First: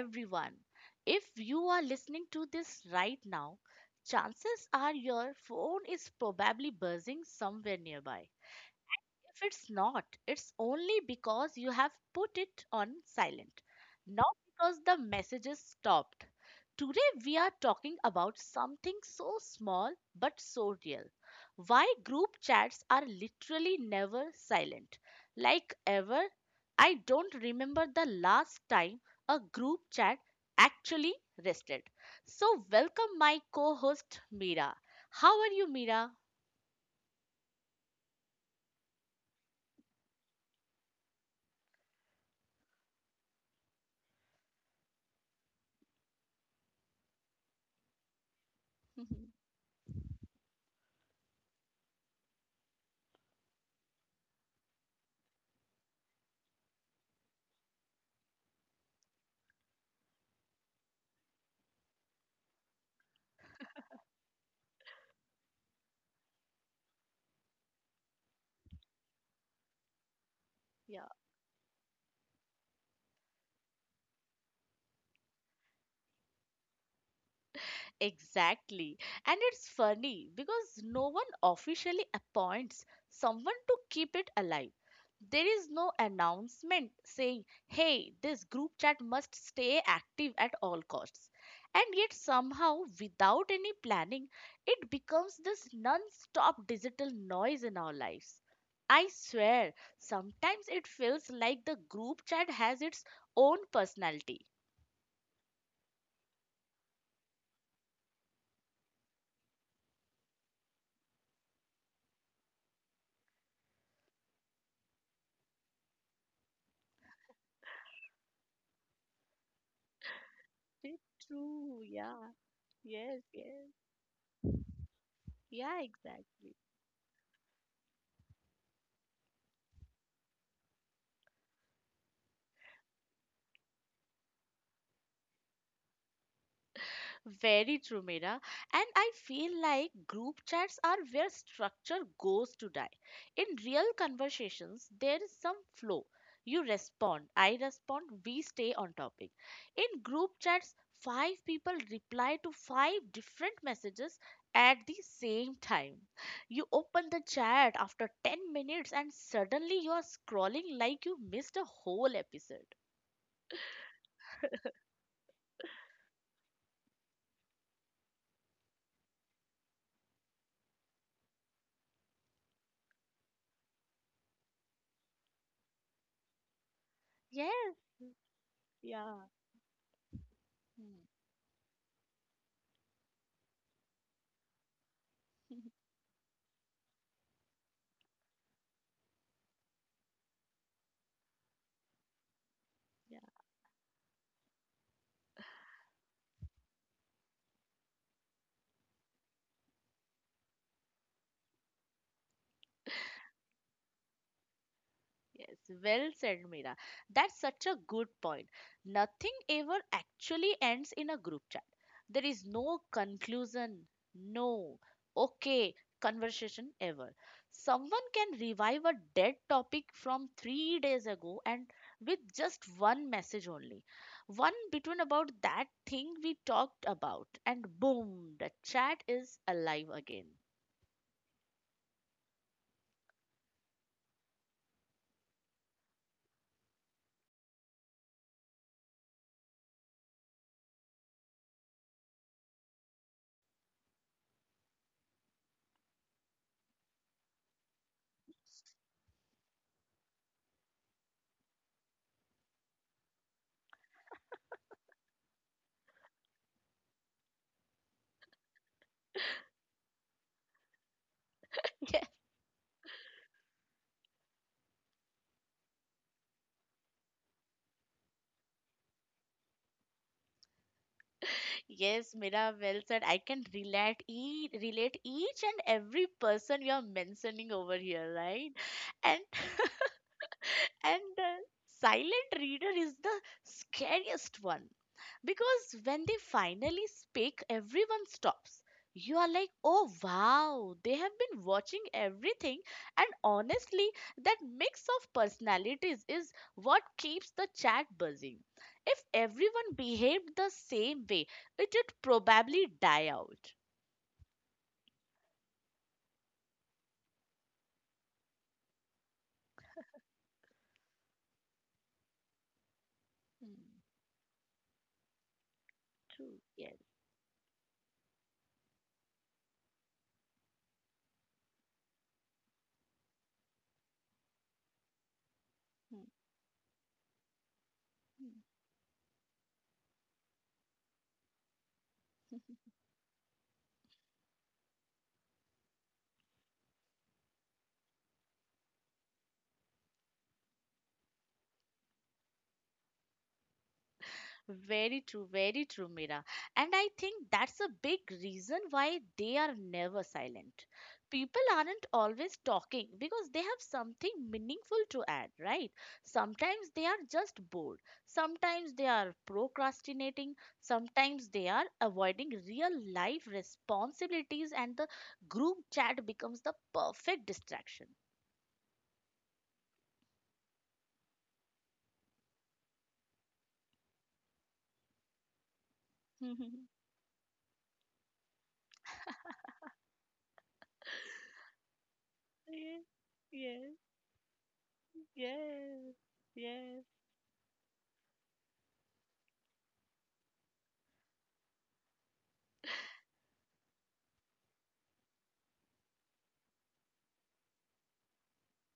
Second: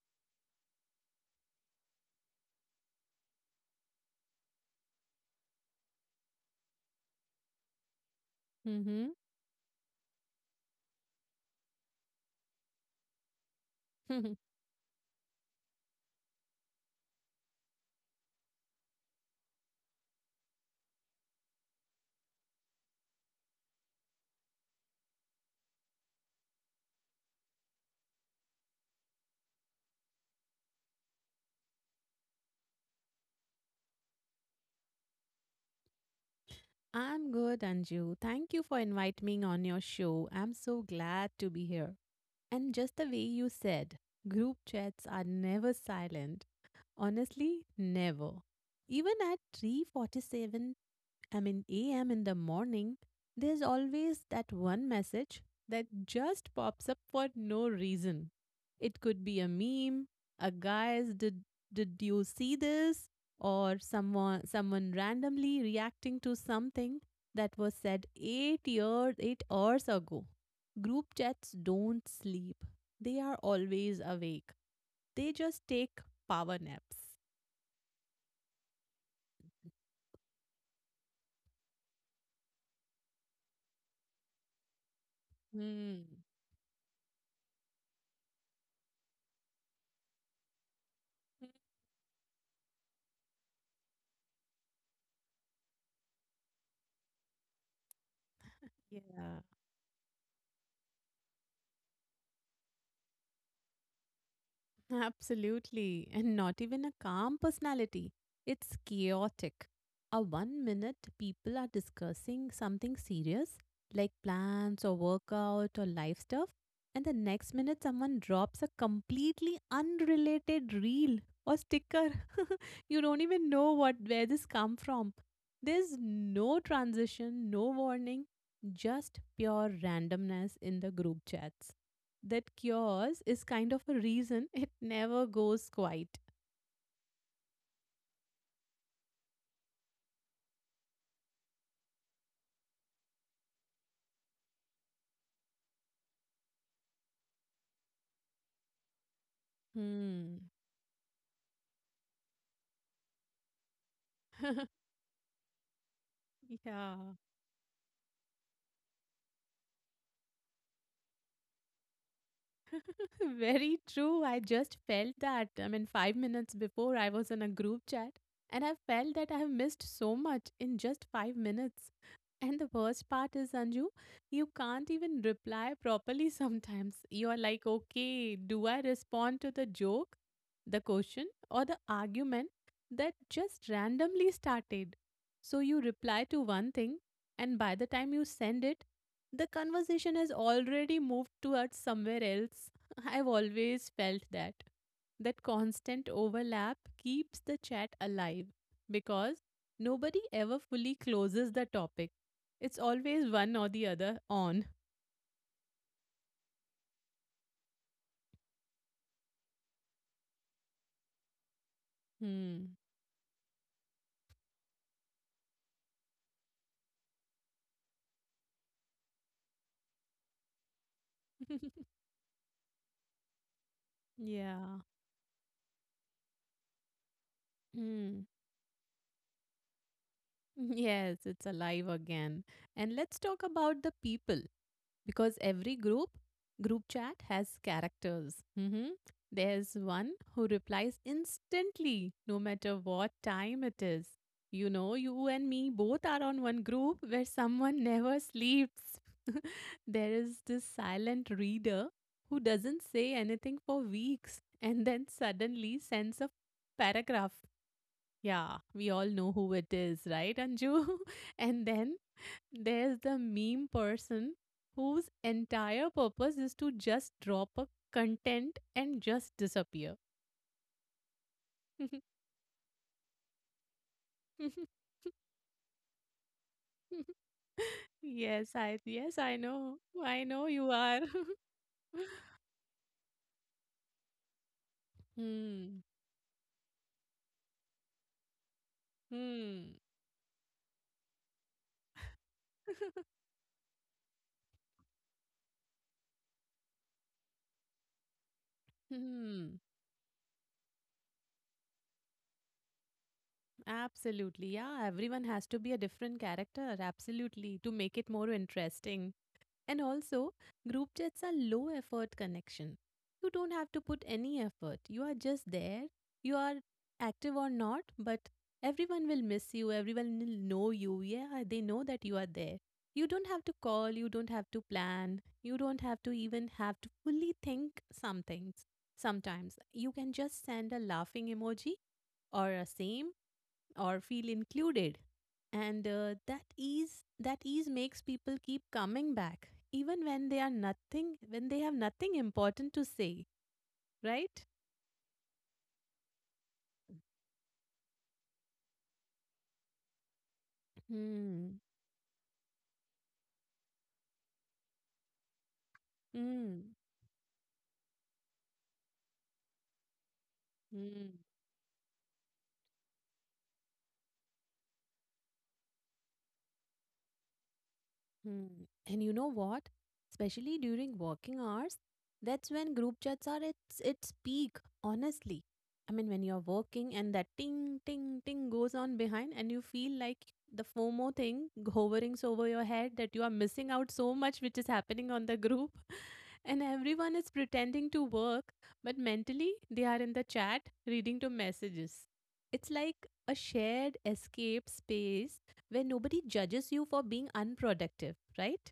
everyone. If you are listening to this right now, chances are your phone is probably buzzing somewhere nearby. Mm-hmm. If it's not, it's only because you have put it on silent, not because the messages stopped. Today, we are talking about something so small but so real. Why group chats are literally never silent. Like ever, I don't remember the last time a group chat actually rested. So, welcome my co host Meera. How are you, Meera? I'm good, Anju. Thank you for inviting me on your show. I'm so glad to be here. And just the way you said, group chats are never silent. Honestly, never. Even at 3:47, I mean, a.m. in the morning, there's always that one message that just pops up for no reason. It could be a meme, a guy's did you see this? Or someone randomly reacting to something that was said 8 hours ago. Yeah. Group chats don't sleep. They are always awake. They just take power naps. Exactly. And it's funny because no one officially appoints someone to keep it alive. There is no Hmm. announcement saying, hey, this group chat must stay active at all costs. And yet, somehow, without any planning, it becomes this non stop digital noise in our lives. I Yeah. swear, sometimes it feels like the group chat has its own personality. Absolutely. And not even a calm personality. It's chaotic. A one minute people are discussing something serious, like plans or workout or life stuff, and the next minute someone drops a completely unrelated Very reel or true. sticker. Yeah. You don't Yes. even Yes. know what where this come from. Yeah, There's exactly. no transition, no warning, just pure randomness in the group chats that cures is kind of a reason it never goes quiet. Very true, Mira. And I feel like group chats are where structure goes to die. In real conversations, there is some flow. You respond, I respond, we stay on topic. In Hmm. group chats, five people reply to five different messages at the same time. You Yeah. open the chat after 10 minutes and suddenly you are scrolling like you missed a whole episode. Very true. I just felt that. I mean, 5 minutes before I was in a group chat and I felt that I have missed so much in just 5 minutes. And the worst part is, Anju, you can't even reply properly sometimes. You are like, Yes. okay, do I Yeah. respond to the joke, the question, or the argument that just randomly started? So Hmm. you reply to one thing, and by the time you send it, the conversation has already moved towards somewhere else. I've always felt that. That constant overlap keeps the chat alive because nobody ever fully closes the topic. It's always one or the other on. Yes, well said, Mira. That's such a good point. Nothing ever actually ends in a group chat. There is Hmm. no conclusion, no okay conversation ever. Someone can revive a dead topic from 3 days ago and with just one message only. One Yeah. between about that thing we talked about, and Hmm. boom, the chat is alive again. Yes, it's alive again. And let's talk about the people because every group chat has characters. Mhm. There's one who replies instantly, no matter what time it is. You know, you and me both are on one group where someone never sleeps. There is this silent reader who doesn't say anything for weeks and then suddenly sends a paragraph. Yeah, we all know who it is, right, Anju? And then there's the meme person whose entire purpose is to just drop a content and just disappear. Yes, Mira, well said. I can relate each and every person you are mentioning over here, yes, right? I yes, And I know. I know you And are. the silent reader is the scariest one, because Hmm. when they finally speak, everyone stops. You are like, Hmm. oh wow, they have been watching everything. And honestly, that mix of personalities is what keeps the chat buzzing. If Hmm. everyone behaved the same way, it would probably die out. Absolutely. Yeah, everyone has to be a different character, absolutely, to make it more interesting. And also, group chats are low effort connection. You don't have Hmm, to put any effort. You are just there. You true, are yes. active or not, but everyone will miss you. Everyone will know you. Yeah, they know that you are there. You don't have to call. You don't have to plan. You don't have Hmm, to even have to fully think some things. Sometimes you can just send a laughing emoji or a hmm. same or feel included and that ease makes people keep coming back even when they have nothing important to say, right? Very true, Mira. And I think that's a big reason why they are never silent. People Mm. aren't always talking because they have something meaningful to add, right? Sometimes Mm. they are just bored. Sometimes they are procrastinating. Mm. Sometimes they are avoiding real life responsibilities, and the group chat becomes the perfect distraction. Hmm. And you know what? Especially during working hours, that's when group chats are its peak, honestly. I mean, when you're working and that ting ting ting goes on behind and you feel like the FOMO thing hovering over your Yes, head that you are yes, missing out so much which is happening on the group. yes, And yes. everyone is pretending to work, but mentally they are in the chat reading to messages. It's like a shared escape space where nobody judges you for being unproductive, right?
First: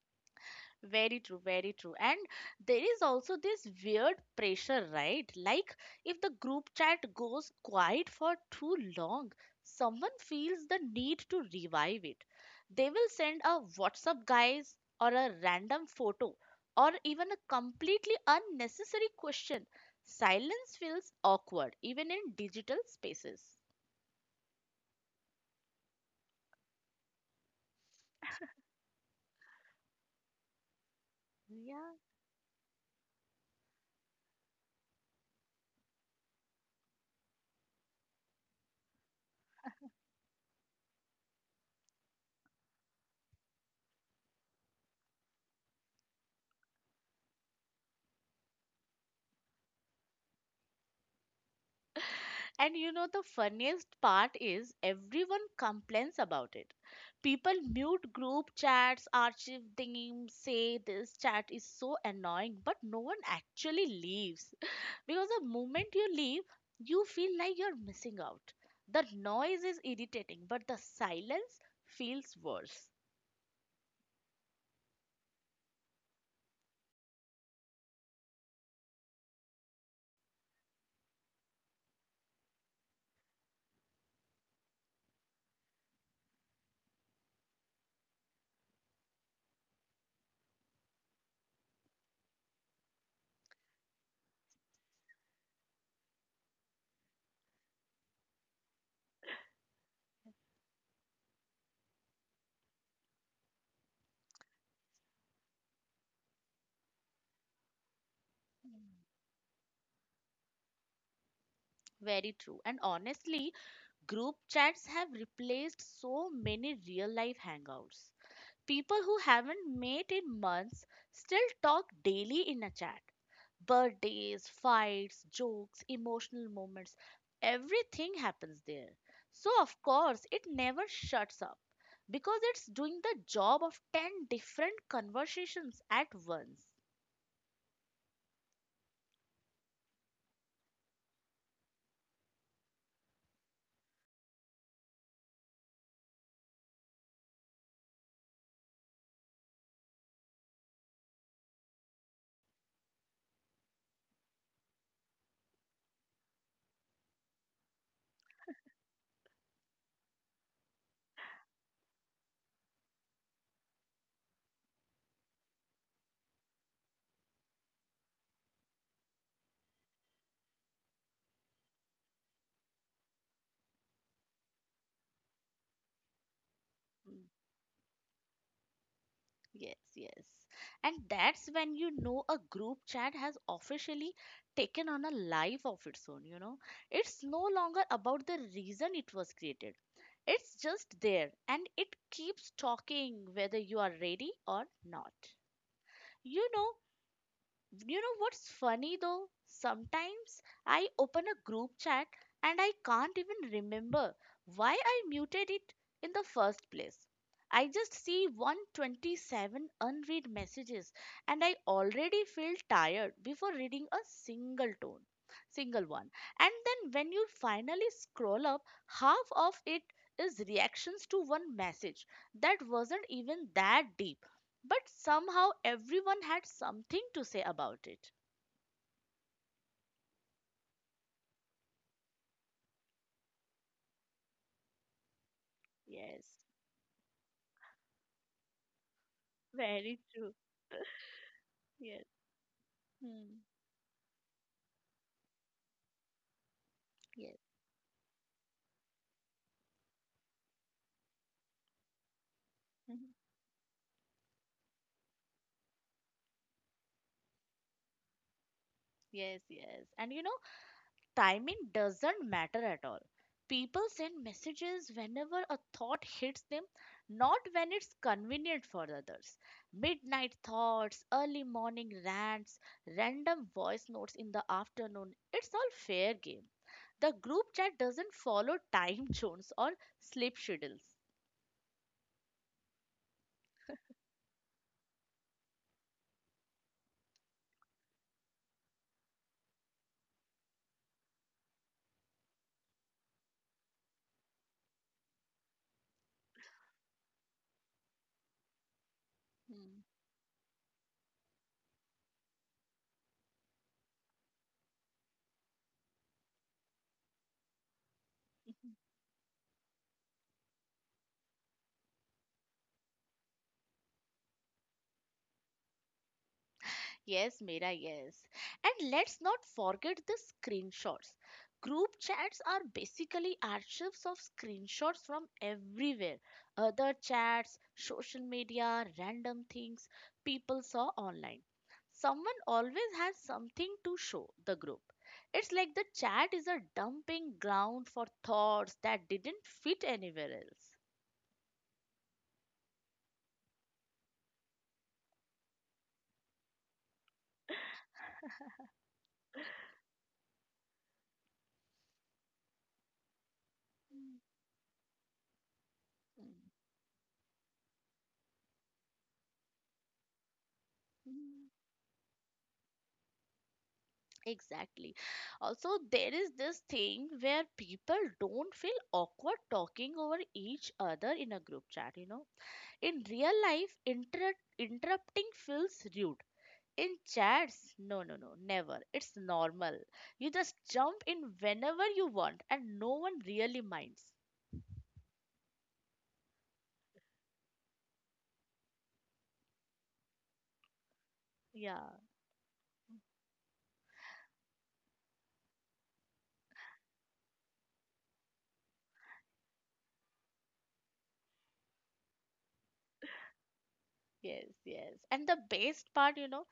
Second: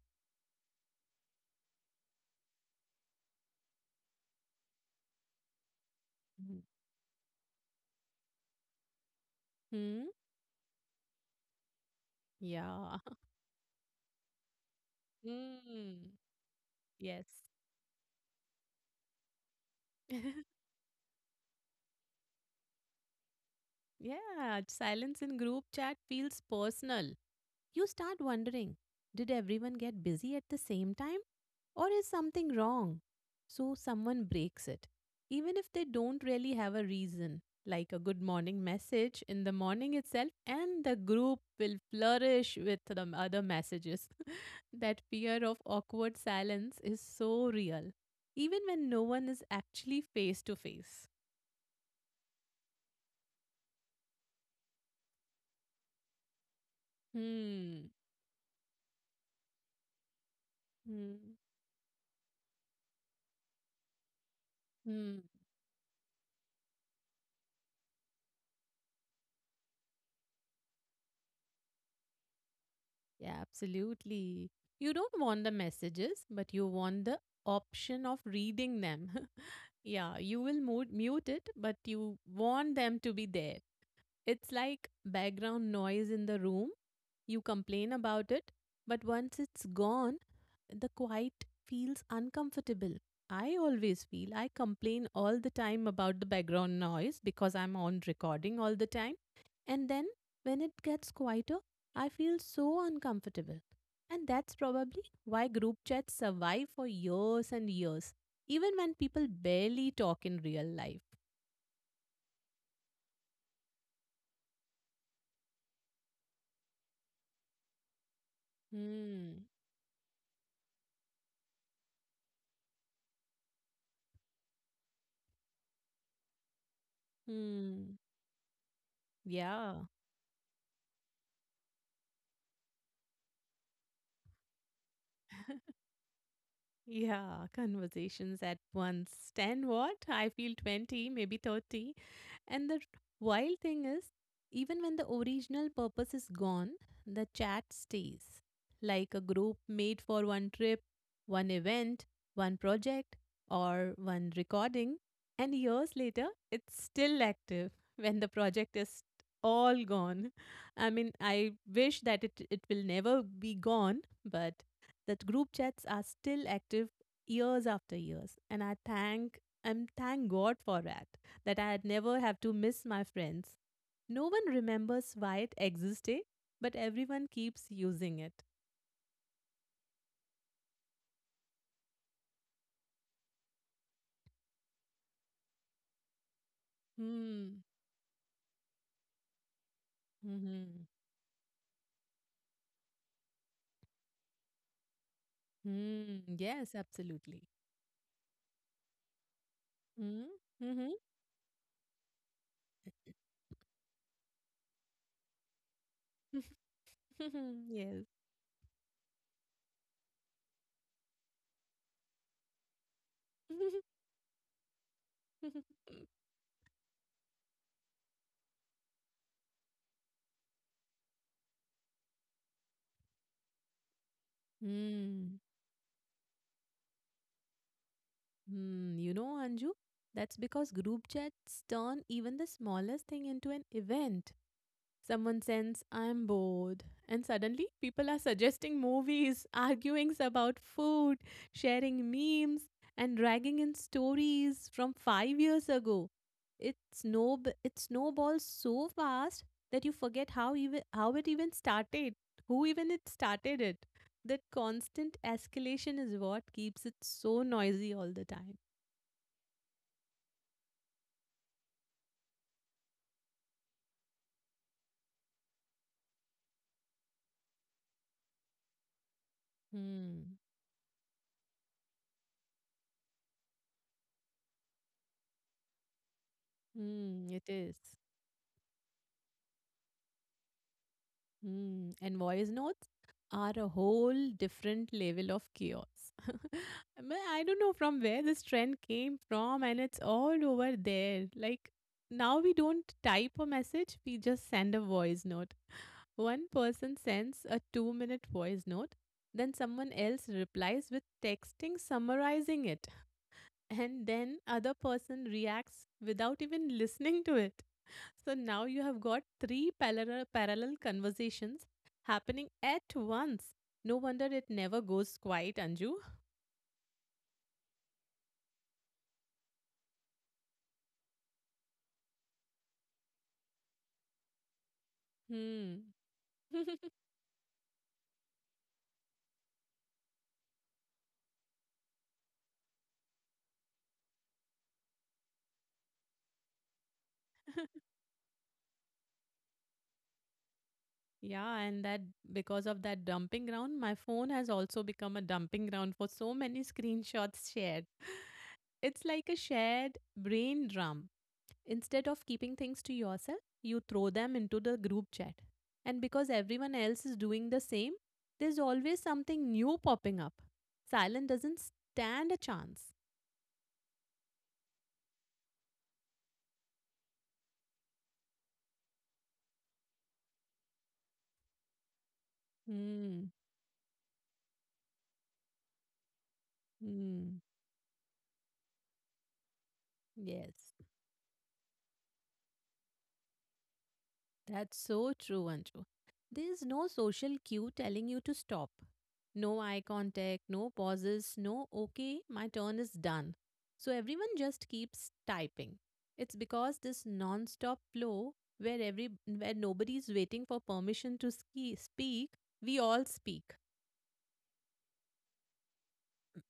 Very true, very true. And there is also this weird pressure, right? Like if the Mhm. group chat goes quiet for too long, Hmm? someone feels the need to revive it. They Yeah. will send a WhatsApp guys or a random Mm. photo or Yes. even a completely unnecessary question. Silence feels awkward even in digital spaces. Yeah. Silence in group chat feels personal. You start wondering, did everyone get busy at the same time? Or Yeah. is something wrong? So someone breaks it, even if they don't really have a reason, like a good morning message in the morning itself, and the group will flourish with the other messages. That fear of awkward silence is so real, even when no one is actually face to face. And the funniest part is everyone complains about it. People Hmm. mute group chats, archive things, say this Hmm. chat is so annoying, but no one actually leaves. Hmm. Because the moment you leave, you feel like you're missing out. The noise is irritating, but the silence feels worse. Yeah, absolutely. You don't want the messages, but you want the option of reading them. Yeah, you will mute, it, but you want them to be there. It's like background noise in the room, you complain about it, but once it's gone, the quiet feels uncomfortable. I always feel I complain all the time about the background noise because I'm on recording all the time. And then when it gets quieter, I feel so uncomfortable. And that's probably why group chats survive for years and years, even when people barely talk in real life. Very true. And honestly, group chats have replaced so many real life hangouts. People who Hmm. haven't met in months still talk daily in a chat. Birthdays, fights, jokes, emotional moments, Hmm. everything happens there. So, of Yeah. course, it never shuts up because it's doing the job of 10 different conversations at once. Yeah, conversations at once. 10 what? I feel 20, maybe 30. And the wild thing is, even when the original purpose is gone, the chat stays. Like a group made for one trip, one event, one project, or one recording. And years later, it's still active when the project is all gone. I mean, I wish that it will never be gone, but that group chats are still active years after years and I thank and thank God for that that I had never have to miss my friends. No one remembers why it existed, but everyone keeps using it. Yes, yes. And that's when you know a group chat has officially taken on a life of its own. It's no Hmm. longer about the reason it was created. It's Mm-hmm. just there and it keeps talking whether you are ready or not. Hmm. You know, Yes, absolutely. you know what's funny though? Hmm. Sometimes I Mm-hmm. open a group chat and I can't even remember why I muted it in the first place. I just Yes. see 127 unread messages and I already feel tired before reading a single one. And then when you finally scroll up, half of it is reactions to one message that wasn't even that deep, but Hmm. somehow everyone had something to say about it. Hmm. You know, Anju, that's because group chats turn even the smallest thing into an event. Someone sends, I'm Yes, bored. And suddenly, people are suggesting movies, very arguing true. about food, Yes. sharing memes, and Hmm. dragging in stories from 5 years ago. Yes. It snowballs so fast that you forget how it even started, who even Mhm. it started it. That constant escalation is what keeps it so noisy all the time. Yes, yes. And timing doesn't matter at all. People send messages whenever a thought hits them, not when it's convenient for others. Midnight Hmm. thoughts, early morning rants, random voice notes in the afternoon, it's all fair game. The Hmm. It group chat is. doesn't follow time zones or sleep schedules. Hmm, and voice notes are a whole different level of chaos. I mean, I don't know from where this trend came from, and it's all over there. Like, now we don't type a message, we just send a voice note. One person sends a 2-minute voice note, then Hmm. someone else replies with texting summarizing it, and then other person reacts without even listening to it. So now you have got three parallel conversations happening at once. No wonder it never goes quiet, Anju. Yes, Mira, yes. And let's not forget the screenshots. Group chats are basically archives of screenshots from Hmm. everywhere, other chats, social media, random things people saw online. Someone always has something to show the group. It's like the chat is a dumping ground for thoughts that didn't fit anywhere else. Yeah, and that because of that dumping ground, my phone has also become a dumping ground for so many screenshots shared. It's like a shared brain drum. Instead of keeping things to yourself, you throw them into the group chat. And because everyone else is doing the same, there's always something new popping up. Silent Mm. doesn't stand a chance. Exactly. Also, there is this thing where people don't feel awkward talking over each other in a group chat. In Hmm. real life, interrupting feels rude. In Hmm. chats, no, no, no, never. It's normal. You just Yes, jump in whenever you want, and no one really minds. that's so true, Anju. There is no social cue telling you to stop. No eye contact, no pauses, no, Yeah, okay, my turn is done. So everyone just keeps typing. It's because this non stop flow where every where nobody's waiting for permission to speak, we all speak. yes, yes. And the best part,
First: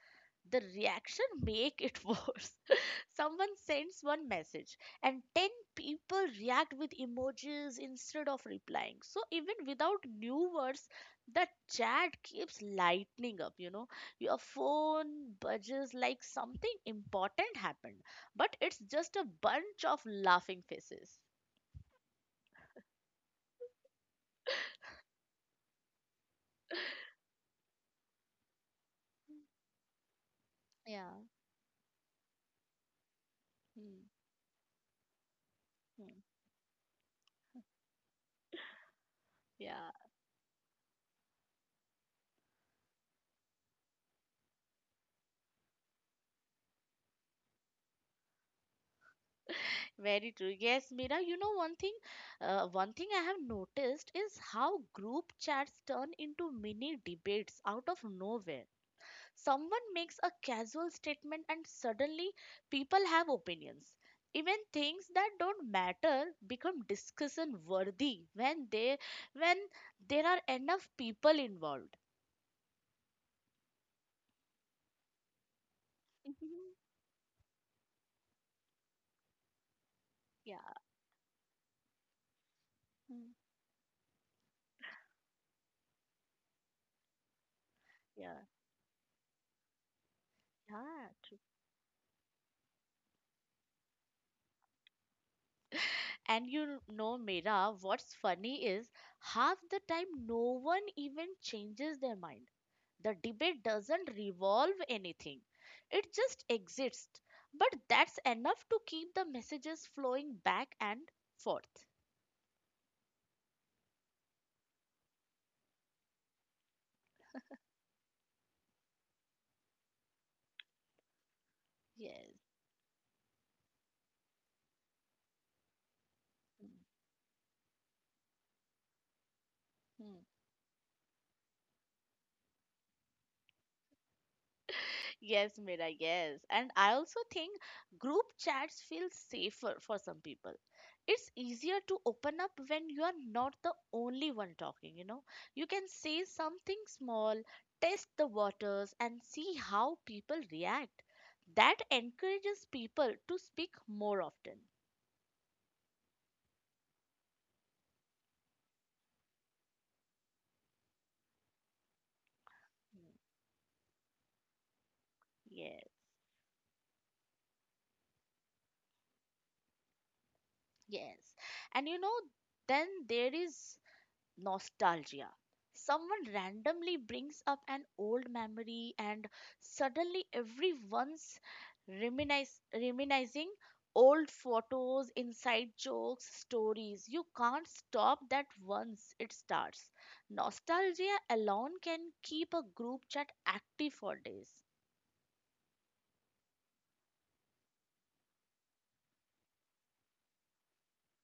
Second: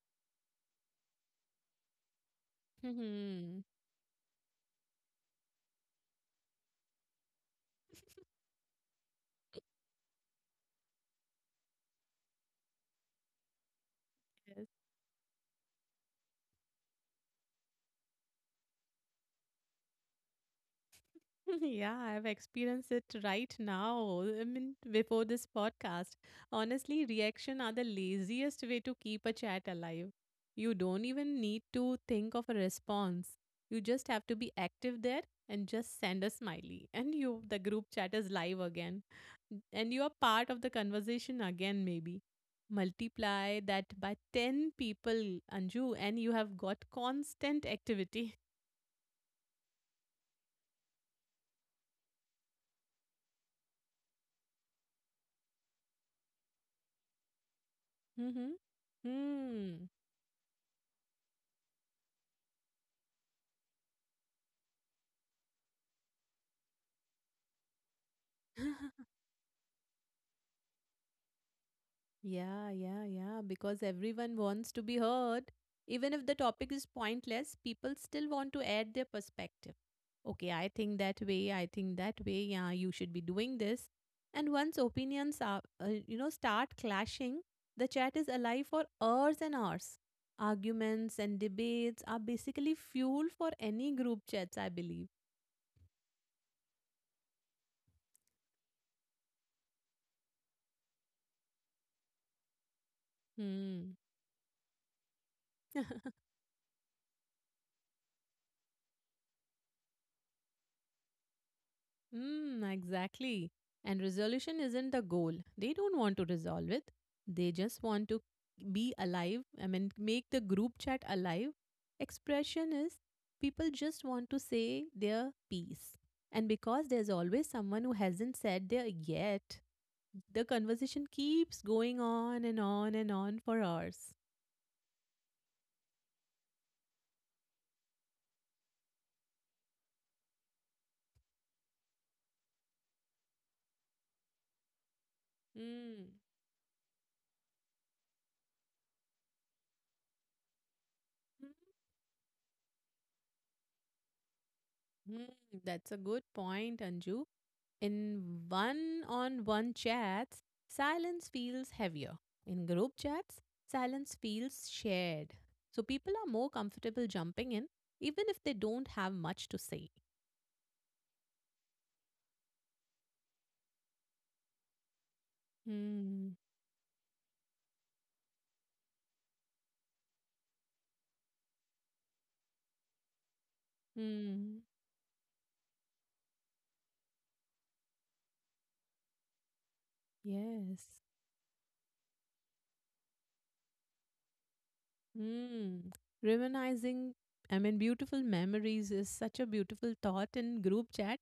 the reaction make it worse. Someone sends one message, and 10 people react with emojis instead of replying. So even without new words, the chat keeps lightening up, you know, your phone budges like something important happened, but it's just a bunch of laughing faces. Yeah, I've experienced it right now. I mean, before this podcast. Honestly, reaction are the laziest way to keep a chat alive. You don't Yeah. even need to think of a response. You just Hmm, have to be active there and just hmm, send a smiley. And you the group chat is live again. yeah. And you are part of the conversation again, maybe. Multiply that by 10 people, Anju, and you have got constant activity. Very true. Yes, Mira, you know one thing I have noticed is how group chats turn into mini debates out of Mm-hmm. nowhere. Hmm. Someone makes a casual statement and suddenly people have opinions. Even things that don't matter become discussion worthy when they when there are enough people involved. Yeah, yeah, yeah. Because everyone wants to be heard. Even if the topic is pointless, people still want to add their perspective. Okay, Yeah, I think that way, I think that way. Yeah, you should be mm, doing this. And once opinions are, start clashing, the chat is yeah, alive for hours and hours. Arguments yeah. and debates are basically fuel for any group chats, I believe. And you know, Mira, what's funny is half the time no one even changes their mind. The debate Hmm. doesn't revolve anything, it just exists. But that's enough to keep the messages flowing back and forth. Mm, exactly. And resolution isn't the goal. They don't want to resolve it. They just want to be alive. I mean, make the group chat alive. Yes. Expression is people just want to say their piece. And because there's always someone who hasn't said their yet, the conversation keeps going on and on and on for hours. Yes, Mira, yes. And I also think group chats feel safer for some people. It's easier to open up when you are not the only one talking, you know. You can Mm. say something small, test the waters, and see how people react. That encourages people to speak more often. Mm, that's a good point, Anju. In one on one chats, silence feels heavier. In group Mm. chats, silence feels shared. So Yes, people are more comfortable jumping in, even if they don't have much to say. yes. And then there is nostalgia. Someone Hmm. randomly brings up an old memory, and suddenly everyone's reminiscing old Hmm. photos, inside jokes, stories. You can't stop that once it starts. Yes. Nostalgia alone can keep a group chat active for days. Mm. Reminiscing, I mean, beautiful memories is such a beautiful thought in group chat,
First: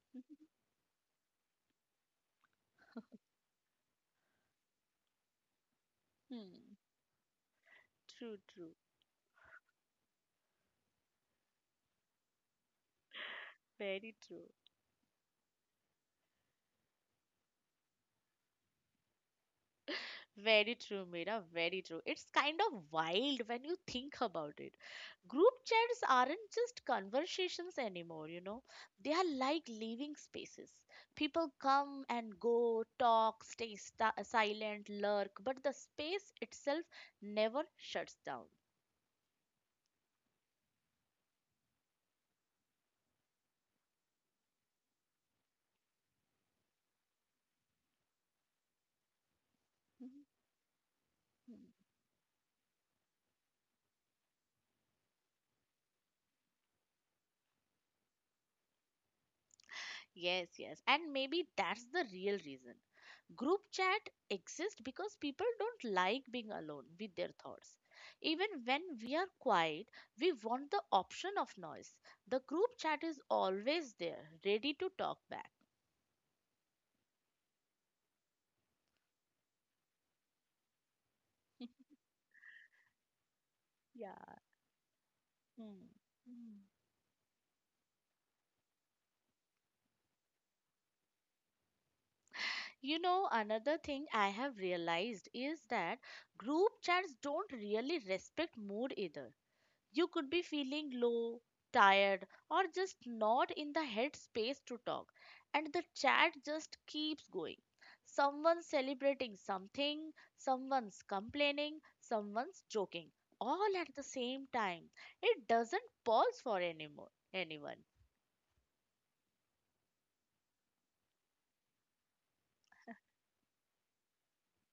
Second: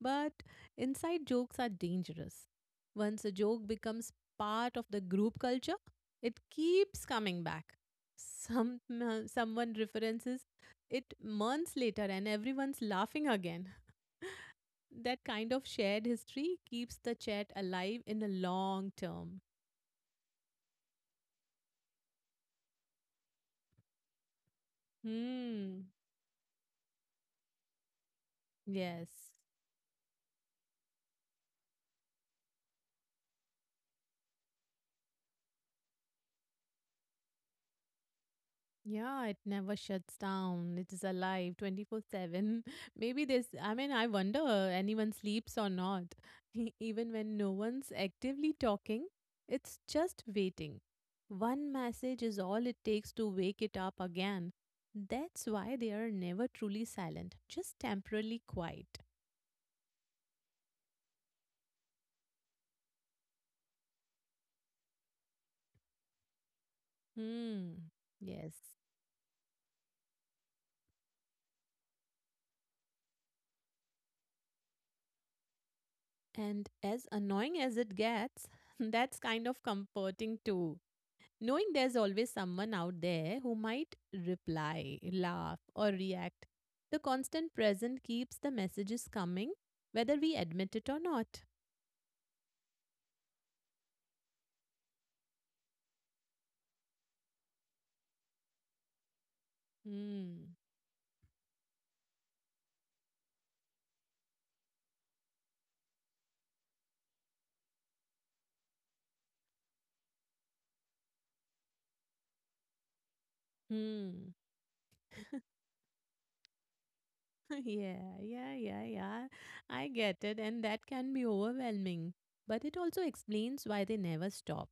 but inside jokes are dangerous. Once a joke becomes part of the group culture, it Hmm, keeps coming back. true, true, Someone references it months later, and everyone's laughing again. very true. That kind of shared history keeps the chat alive in the long term. Very true, Mira. Very true. It's kind of wild when you think about it. Group Hmm. chats aren't just conversations anymore. Yes. They are like living spaces. People come and go, talk, stay sta silent, lurk, but the space itself never shuts down. Yeah, it never shuts down. It is alive 24/7. Maybe I mean, I wonder anyone sleeps or not. Even when no one's actively talking, it's just Mhm. waiting. One message is all it takes to wake it up again. That's why they are never truly silent, just temporarily quiet. Yes, yes. And maybe that's the real reason. Group chat exists because people don't like being alone with their Hmm. thoughts. Even Yes. when we are quiet, we want the option of noise. The group chat is always there, ready to talk back. And as annoying as it gets, that's kind of comforting too. Knowing there's always someone out there who might Yeah. reply, laugh, Hmm. or react. Mm. The constant present keeps the messages coming, whether we admit it or not. You know, another thing I have realized is that group chats don't really respect mood either. You could be Hmm. feeling low, tired, or just not in the headspace to talk, and the chat just keeps going. Someone's celebrating something, someone's complaining, someone's joking, all at the Hmm. same time. It doesn't pause for anymore, anyone. Yeah, yeah, yeah, yeah, I get it, and that can be overwhelming. But it also explains why they never stop.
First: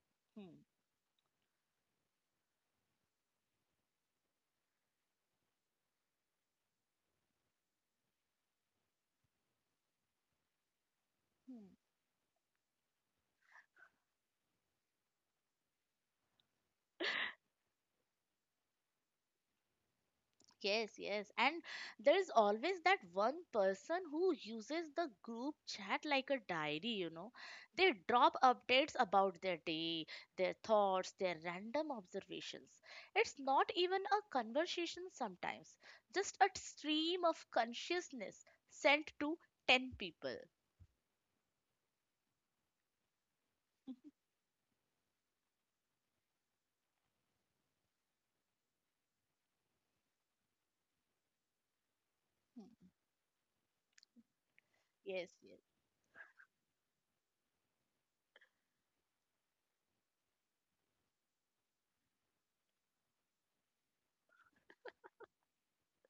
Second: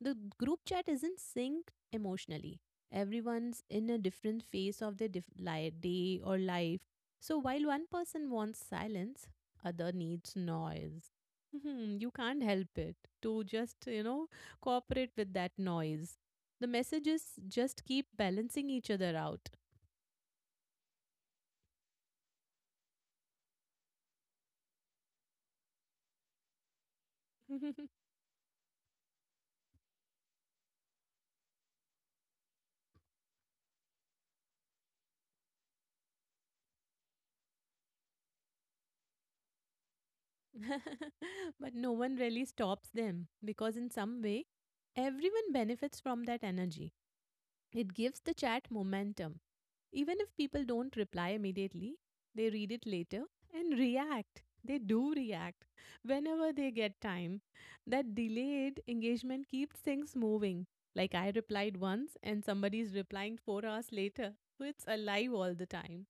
The group Hmm. chat isn't synced emotionally. Everyone's in a different phase of their day or life. So while one person wants silence, other needs noise. Hmm. Mhm. You can't help it to just, cooperate with that noise. The messages just keep balancing each other out. Yes, yes. And there is always that one person who uses the group chat like a diary. They drop updates about their day, their thoughts, their random observations. It's not even a conversation sometimes, just a stream of consciousness sent to 10 people. But no one really stops them because, in some way, everyone benefits from that energy. It gives the chat momentum. Even if people don't reply immediately, they read Hmm. it later and react. They do Yes, yes. react whenever they get time. That delayed engagement keeps things moving. Like I replied once and somebody's replying 4 hours later. So it's alive all the time.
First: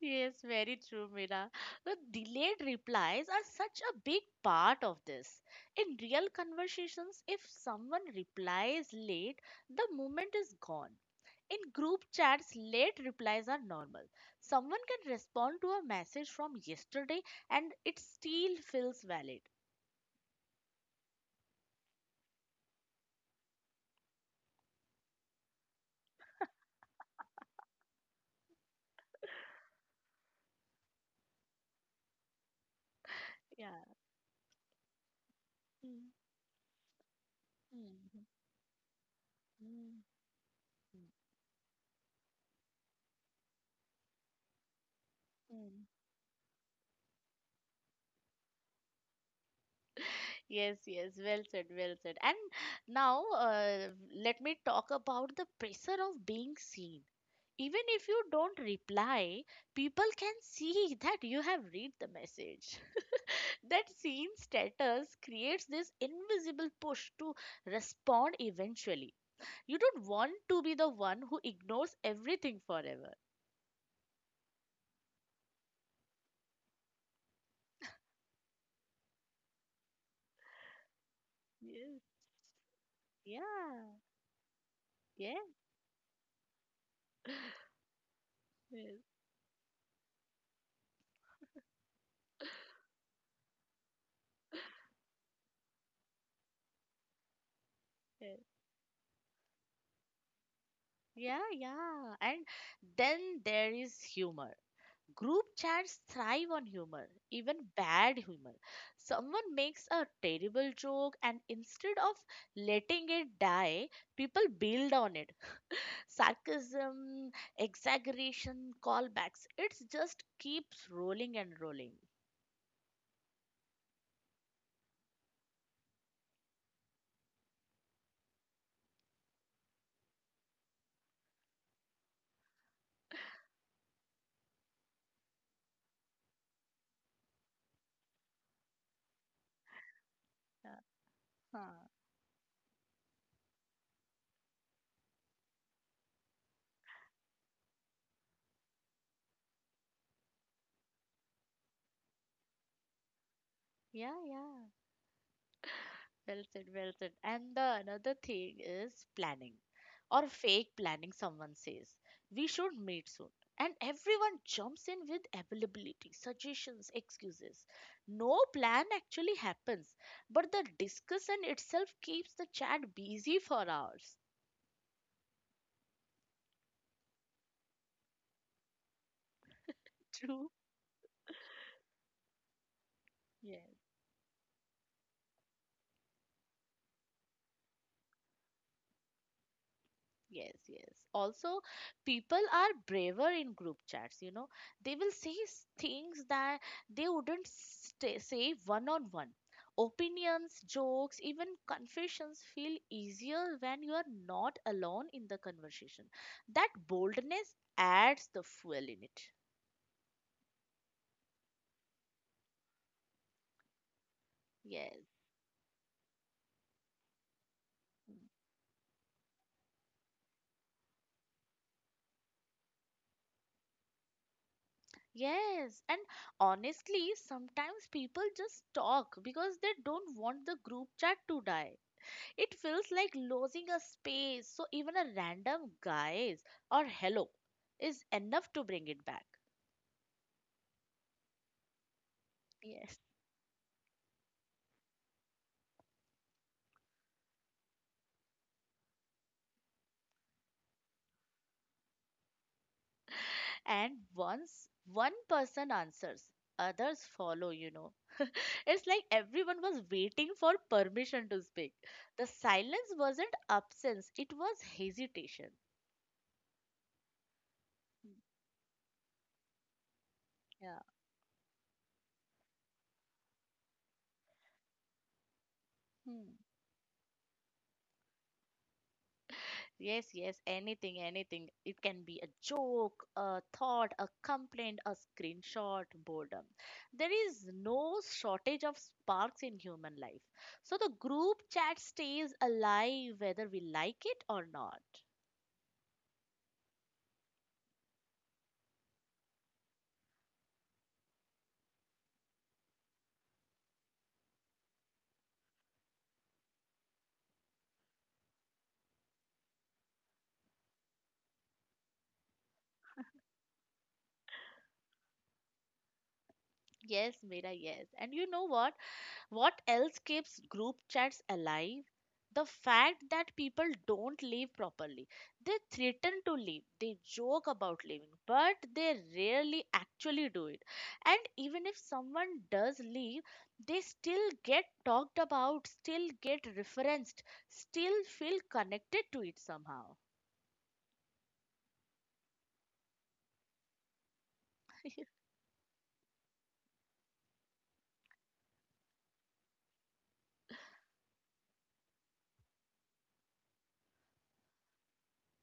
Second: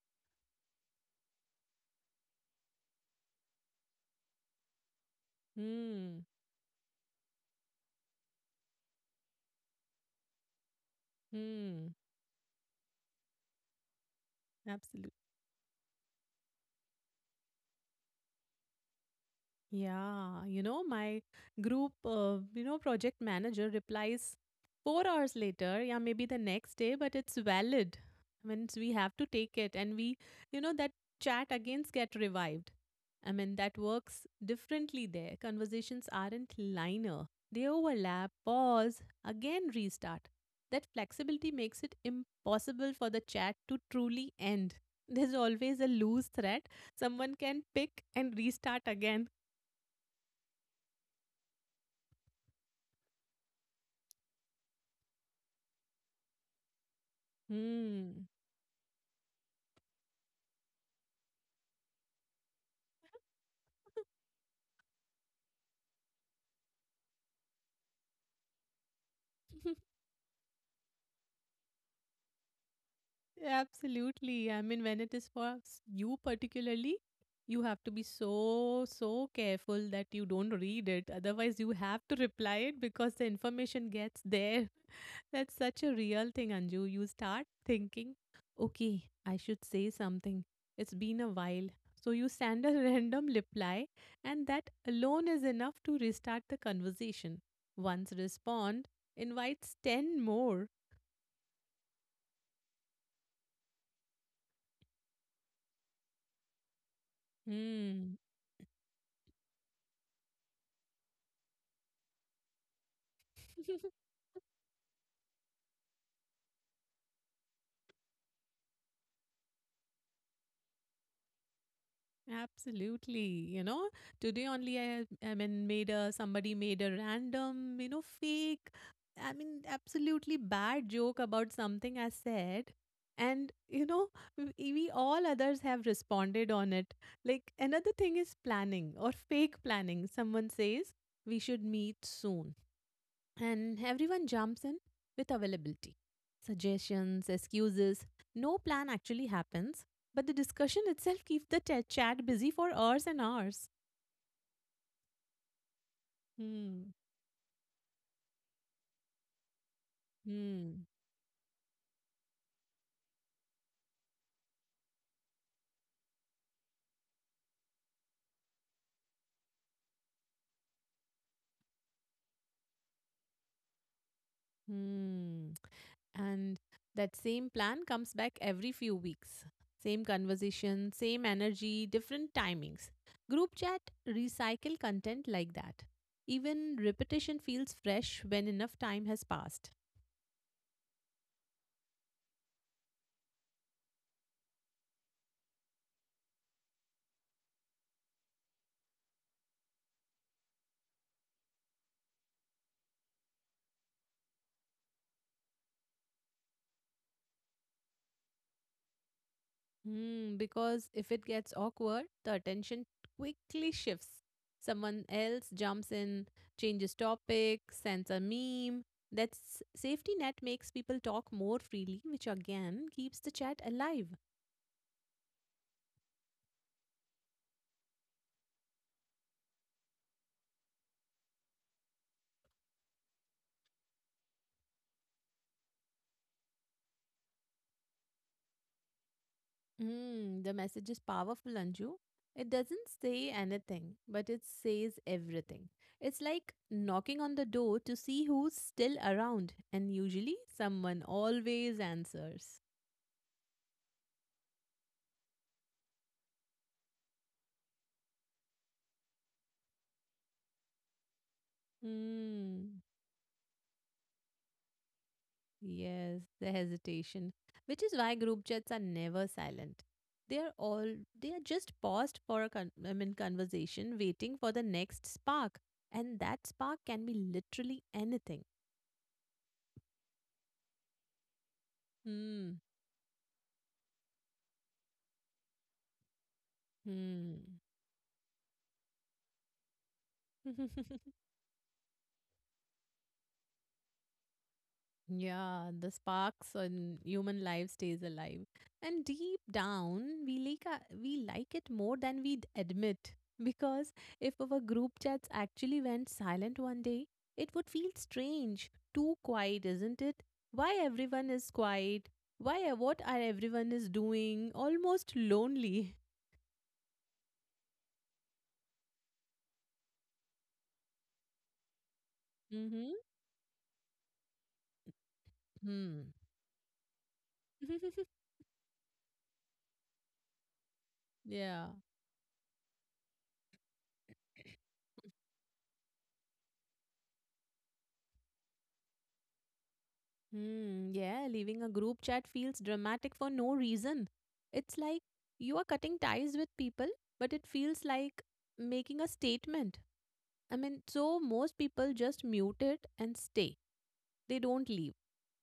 Yes, very true, Meera. The delayed replies are such a big part of this. In Hmm. real conversations, if someone replies late, the moment is gone. In Hmm. group chats, late replies are normal. Someone can Absolutely. respond to a message from yesterday and it still feels valid. Yeah, you know, my group, you know, project manager replies 4 hours later, yeah, maybe the next day, but it's valid. I mean, we have to take it. And we, you know, that chat again get revived. I mean, that Yeah. works differently there. Conversations Mm, aren't liner, they mm, overlap, pause, again mm, restart. That flexibility makes it impossible for the chat to truly end. There's mm, always a mm. loose thread someone can pick and restart again. Yes, yes, well said, well said. And now let me talk about the pressure of being seen. Even if you Hmm. don't reply, people can see that you have read the message. That seen status creates this invisible push to respond eventually. You don't want to be the one who ignores everything forever. Absolutely. I mean, when it is for you particularly, you have to be so, so careful that you don't read it. Otherwise, you Yes, have to reply it because the information yeah, gets there. That's yes, such a real thing, Anju. You start thinking, okay, yes, I should say something. It's been a while. So you send a random reply, and that alone is enough to restart the conversation. Once yes. respond invites 10 more. Yeah, yeah. And then there is humor. Group chats thrive on humor, even bad Mm. humor. Someone makes a terrible joke, and instead of letting it die, people build on it. Sarcasm, exaggeration, callbacks. It just keeps rolling and rolling. Absolutely. You know, today only I mean, made a somebody made a random, you know, fake, I mean, absolutely bad joke about something I said. And, you know, we all others have responded on it. Like another thing is planning or fake planning. Someone Yeah, says we should huh. meet soon and everyone jumps in with availability, suggestions, excuses. No plan actually happens, but the discussion itself keeps the chat busy for hours and hours. Yeah, yeah. Well said, well Hmm. said. And the another thing is planning or fake Hmm. planning, someone says. We should meet soon. And everyone jumps in with availability, suggestions, excuses. No plan actually happens, but the discussion itself keeps the chat busy for hours. Hmm. And that same plan comes back every few weeks. Same True. conversation, same energy, different timings. Group Yeah. chat recycle content like that. Even repetition feels fresh when enough time has passed. Yes, yes. Also, people are braver in group chats. They will say things that they wouldn't sta say one on one. Opinions, jokes, even confessions feel easier when you are not alone in the conversation. That boldness adds the fuel in it. Hmm, because if it gets awkward, the attention quickly shifts. Someone Yes. else jumps in, changes topic, sends a meme. That safety net makes people talk more freely, which again keeps the chat alive. Yes, and honestly, sometimes people just talk because they don't want the group chat to die. It feels like losing a space, so even a random guys or hello is enough to bring it back. Hmm, the message is powerful, Anju. It doesn't Yes. say anything, but it says everything. It's like knocking on the door to see who's still around, and usually someone always answers. And once one person answers, others follow, you know. It's like everyone was waiting for permission to speak. The Hmm. silence wasn't absence, it was hesitation. Yes, the hesitation, which is why group chats are never silent. They are Hmm. all they are just paused for a I mean, conversation, waiting for the next spark, Yeah. and that spark can be literally anything. Yes, anything. It can be a Hmm. joke, a thought, a complaint, a screenshot, boredom. There Hmm. is no shortage of sparks in human life. So the group chat stays alive whether we like it or not. Yeah, the sparks on human life stays alive. And deep down, we we like it more than we'd admit. Because if our group chats actually went silent one day, it would feel strange. Too quiet, isn't it? Why everyone is quiet? Why what are everyone is doing? Almost lonely. Yes, Mira, yes. And you know what? What else keeps group chats alive? The Mm-hmm. fact that people don't leave properly. They Hmm. threaten to leave, they joke about leaving, but they rarely actually do it. And even Yeah. if someone does leave, they still get talked about, still get referenced, still feel connected to it somehow. Hmm, yeah, leaving a group chat feels dramatic for no reason. It's like you are cutting ties with people, but it feels like making a statement. I mean, so most people just mute it and stay. They don't leave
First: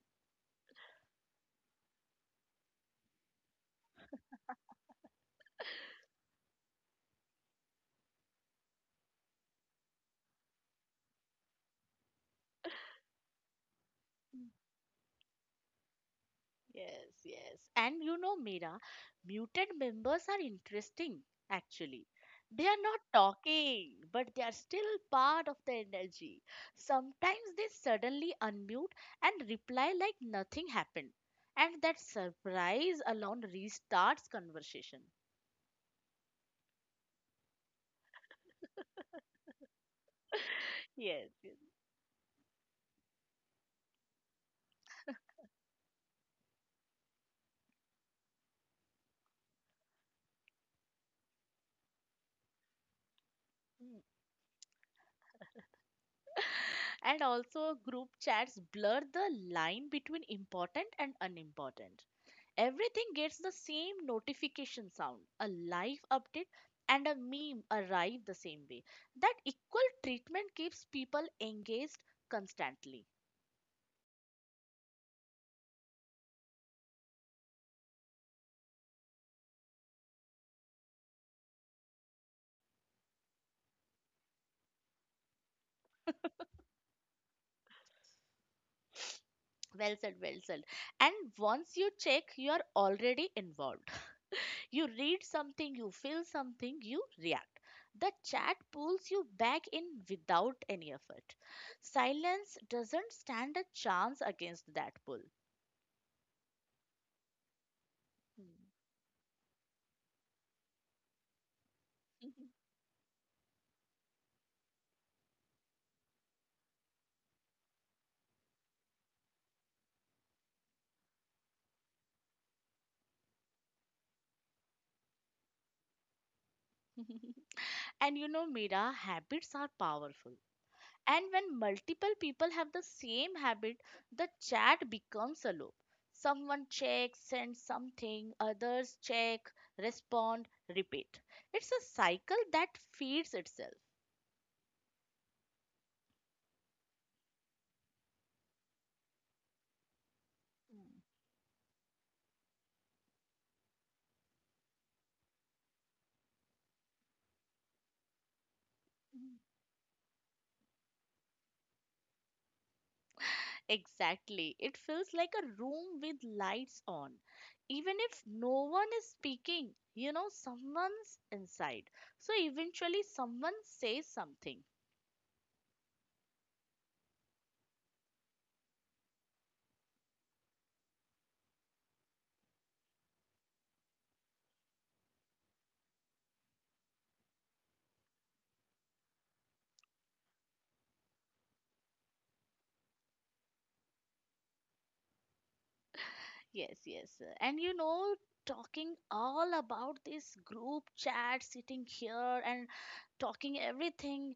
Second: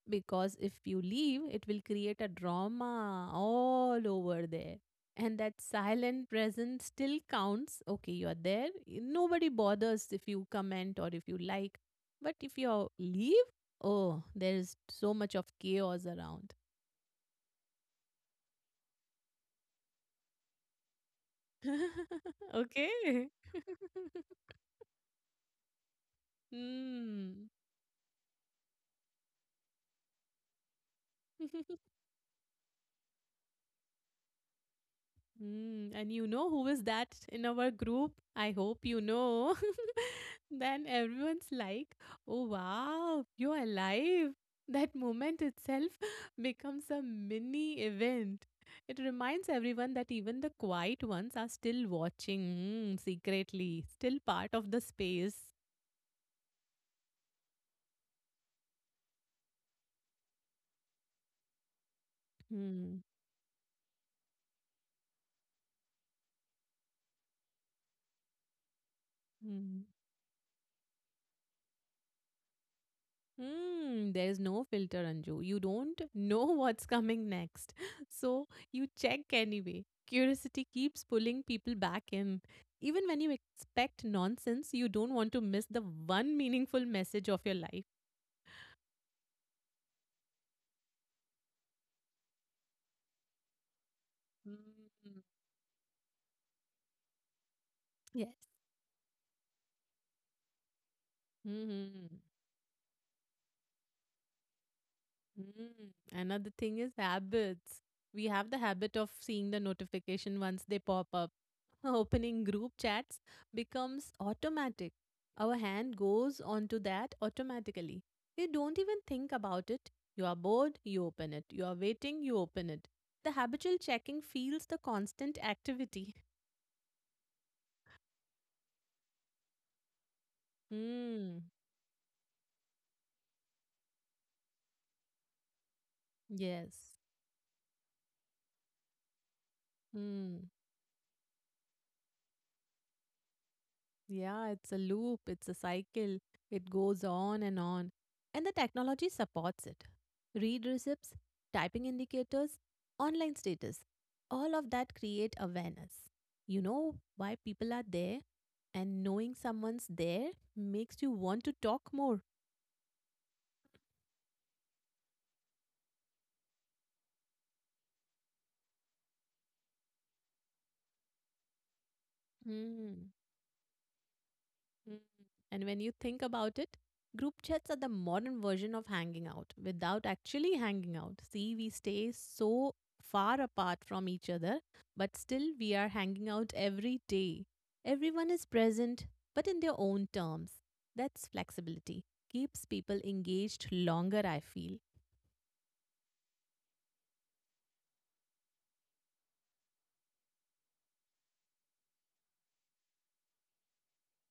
because if you leave, it will create a drama all over there. And that silent presence still counts. Okay, you're there. Nobody bothers if you comment or if you like. But if you leave, oh, there is so much of chaos around. Yes, yes. And you know, Mira, muted members are interesting, actually. They are not Okay. talking, but they are still part of the energy. Hmm. Sometimes they suddenly unmute and reply like nothing happened. And that surprise alone restarts conversation. Mm, and you know who is that in our group? I hope you know. Then Yes, everyone's yes. like, oh wow, you're alive. That moment itself becomes a mini event. It reminds everyone that even the quiet ones are still watching mm, secretly, Mm. still part of the space. And also, group chats blur the line between important and unimportant. Everything Mm, gets the same notification sound. A live update and a meme arrive the same way. That equal mm. treatment keeps people engaged constantly. Hmm. There is no filter, Anju. You don't know what's coming next. So you check anyway. Curiosity keeps pulling people back in. Even when you expect nonsense, you don't want to miss the one meaningful message of your life. Well said, well said. And once you check, you are already involved. You read Mm, something, you feel something, you react. The yes. chat pulls you back in without any effort. Hmm. Silence doesn't stand a chance against that pull. Mm. Another thing is habits. We have the habit of seeing the notification once they pop up. Hmm. Opening group chats becomes automatic. Our hand goes onto that automatically. You don't even think about it. You are bored, you open it. You are waiting, you open it. The habitual checking feels the constant activity. And you know, Mira, habits are powerful. And Hmm. when multiple people have the same habit, the chat becomes a loop. Someone Yes. checks, sends something, others check, respond, Hmm. repeat. It's a cycle that feeds itself. Yeah, it's a loop, it's a cycle. It goes on. And the technology supports it. Read receipts, typing indicators, online status. All of that create awareness. You know why people are there and Mm. knowing someone's there makes you want to talk more. Exactly. It feels like a room with lights on. Even if no one is speaking, you know, someone's inside. So eventually, Hmm. someone says something. Mm. And when you think about it, group chats are the modern version of hanging out without actually hanging out. See, we stay so far apart from each other, but still we are hanging out every day. Everyone is present, but in their own terms. That's flexibility. Keeps people engaged longer, I feel. Yes, yes. And you know, talking all about this group chat, sitting here and talking everything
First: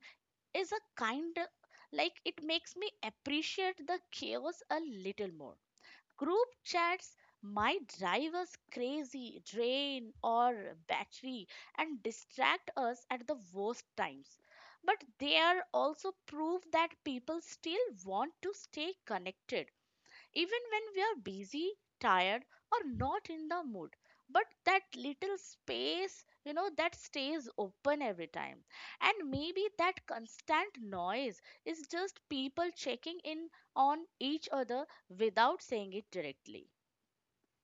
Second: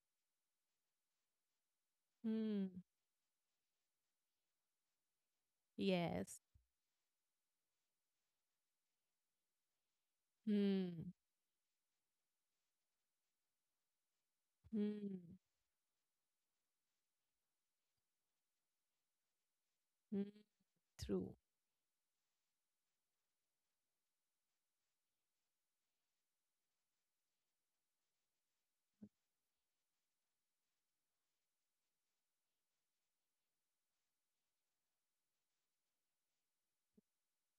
is a kind of like it Hmm. makes me appreciate the chaos a little more. Yes. Group chats might drive us crazy, drain or Hmm. battery, and distract us at the worst times. But they Hmm. are also proof that people still want to stay connected Hmm. even when we are True. busy, tired, or not in the mood. But that little space, you know, that stays open every time. And maybe that constant noise is just people checking in on each other without saying it directly.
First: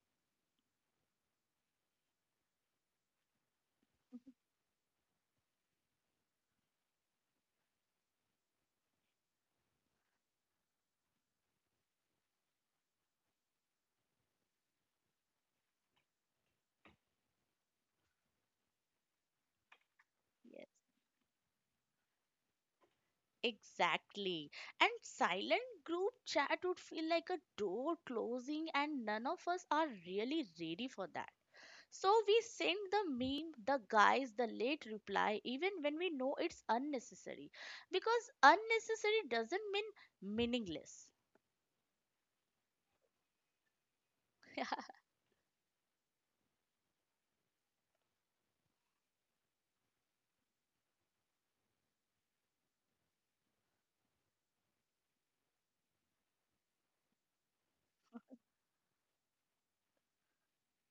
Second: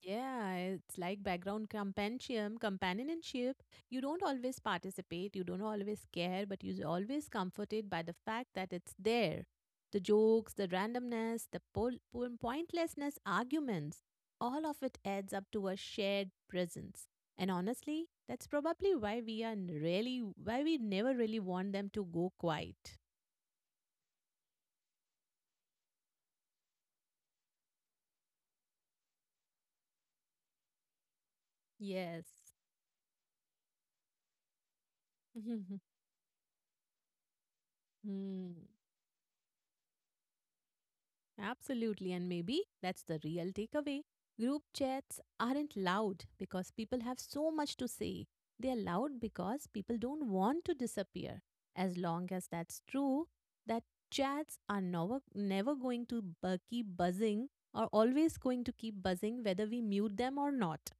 Yeah, it's like background companionship. You don't always participate, you don't always care, but you're always comforted by the fact that it's there. The jokes, the randomness, the pointlessness, arguments, all of it adds up to a shared presence. And honestly, that's probably why really, why Yes, we never really want them to go quiet. exactly. And silent group chat would feel like a door closing, and none of us are really ready for that. Yes. So we send the meme, the guys, the late reply, even when we know it's unnecessary. Because Hmm. unnecessary doesn't mean meaningless. Absolutely, and maybe that's the real takeaway. Group chats aren't loud because people have so much to say. They are loud because people don't want to disappear. As long as that's true, that chats are never, never going to keep buzzing or always going to keep buzzing whether we mute them or not.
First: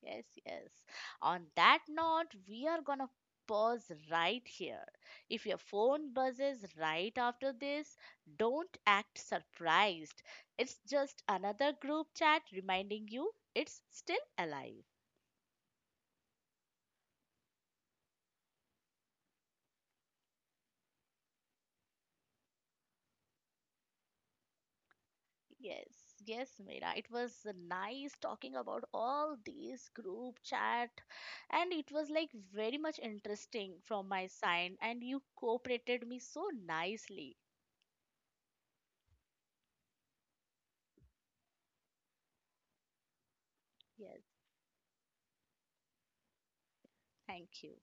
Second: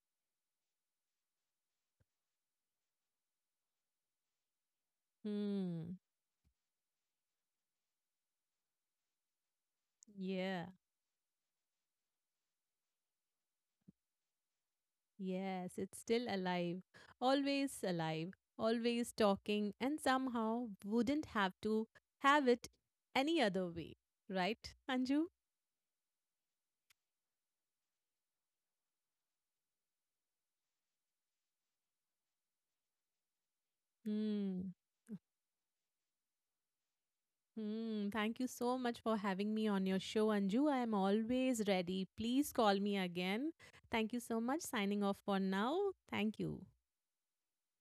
Yes, yes. On that note, we are gonna pause right here. If your Hmm, phone buzzes right after this, don't act surprised. yeah. It's just another group chat reminding you it's still alive. Yes, it's still alive, always talking, and somehow wouldn't have to have it any other way, right, Anju? Yes, yes, Mira. It was nice talking about all these group chat, and it was like very much interesting from my Hmm. side, and you cooperated me so nicely. Hmm. Thank you so much for having me on your show, Anju. I am always ready. Please call me again. Thank Yes, you so much. Signing off for now. Thank you. thank you.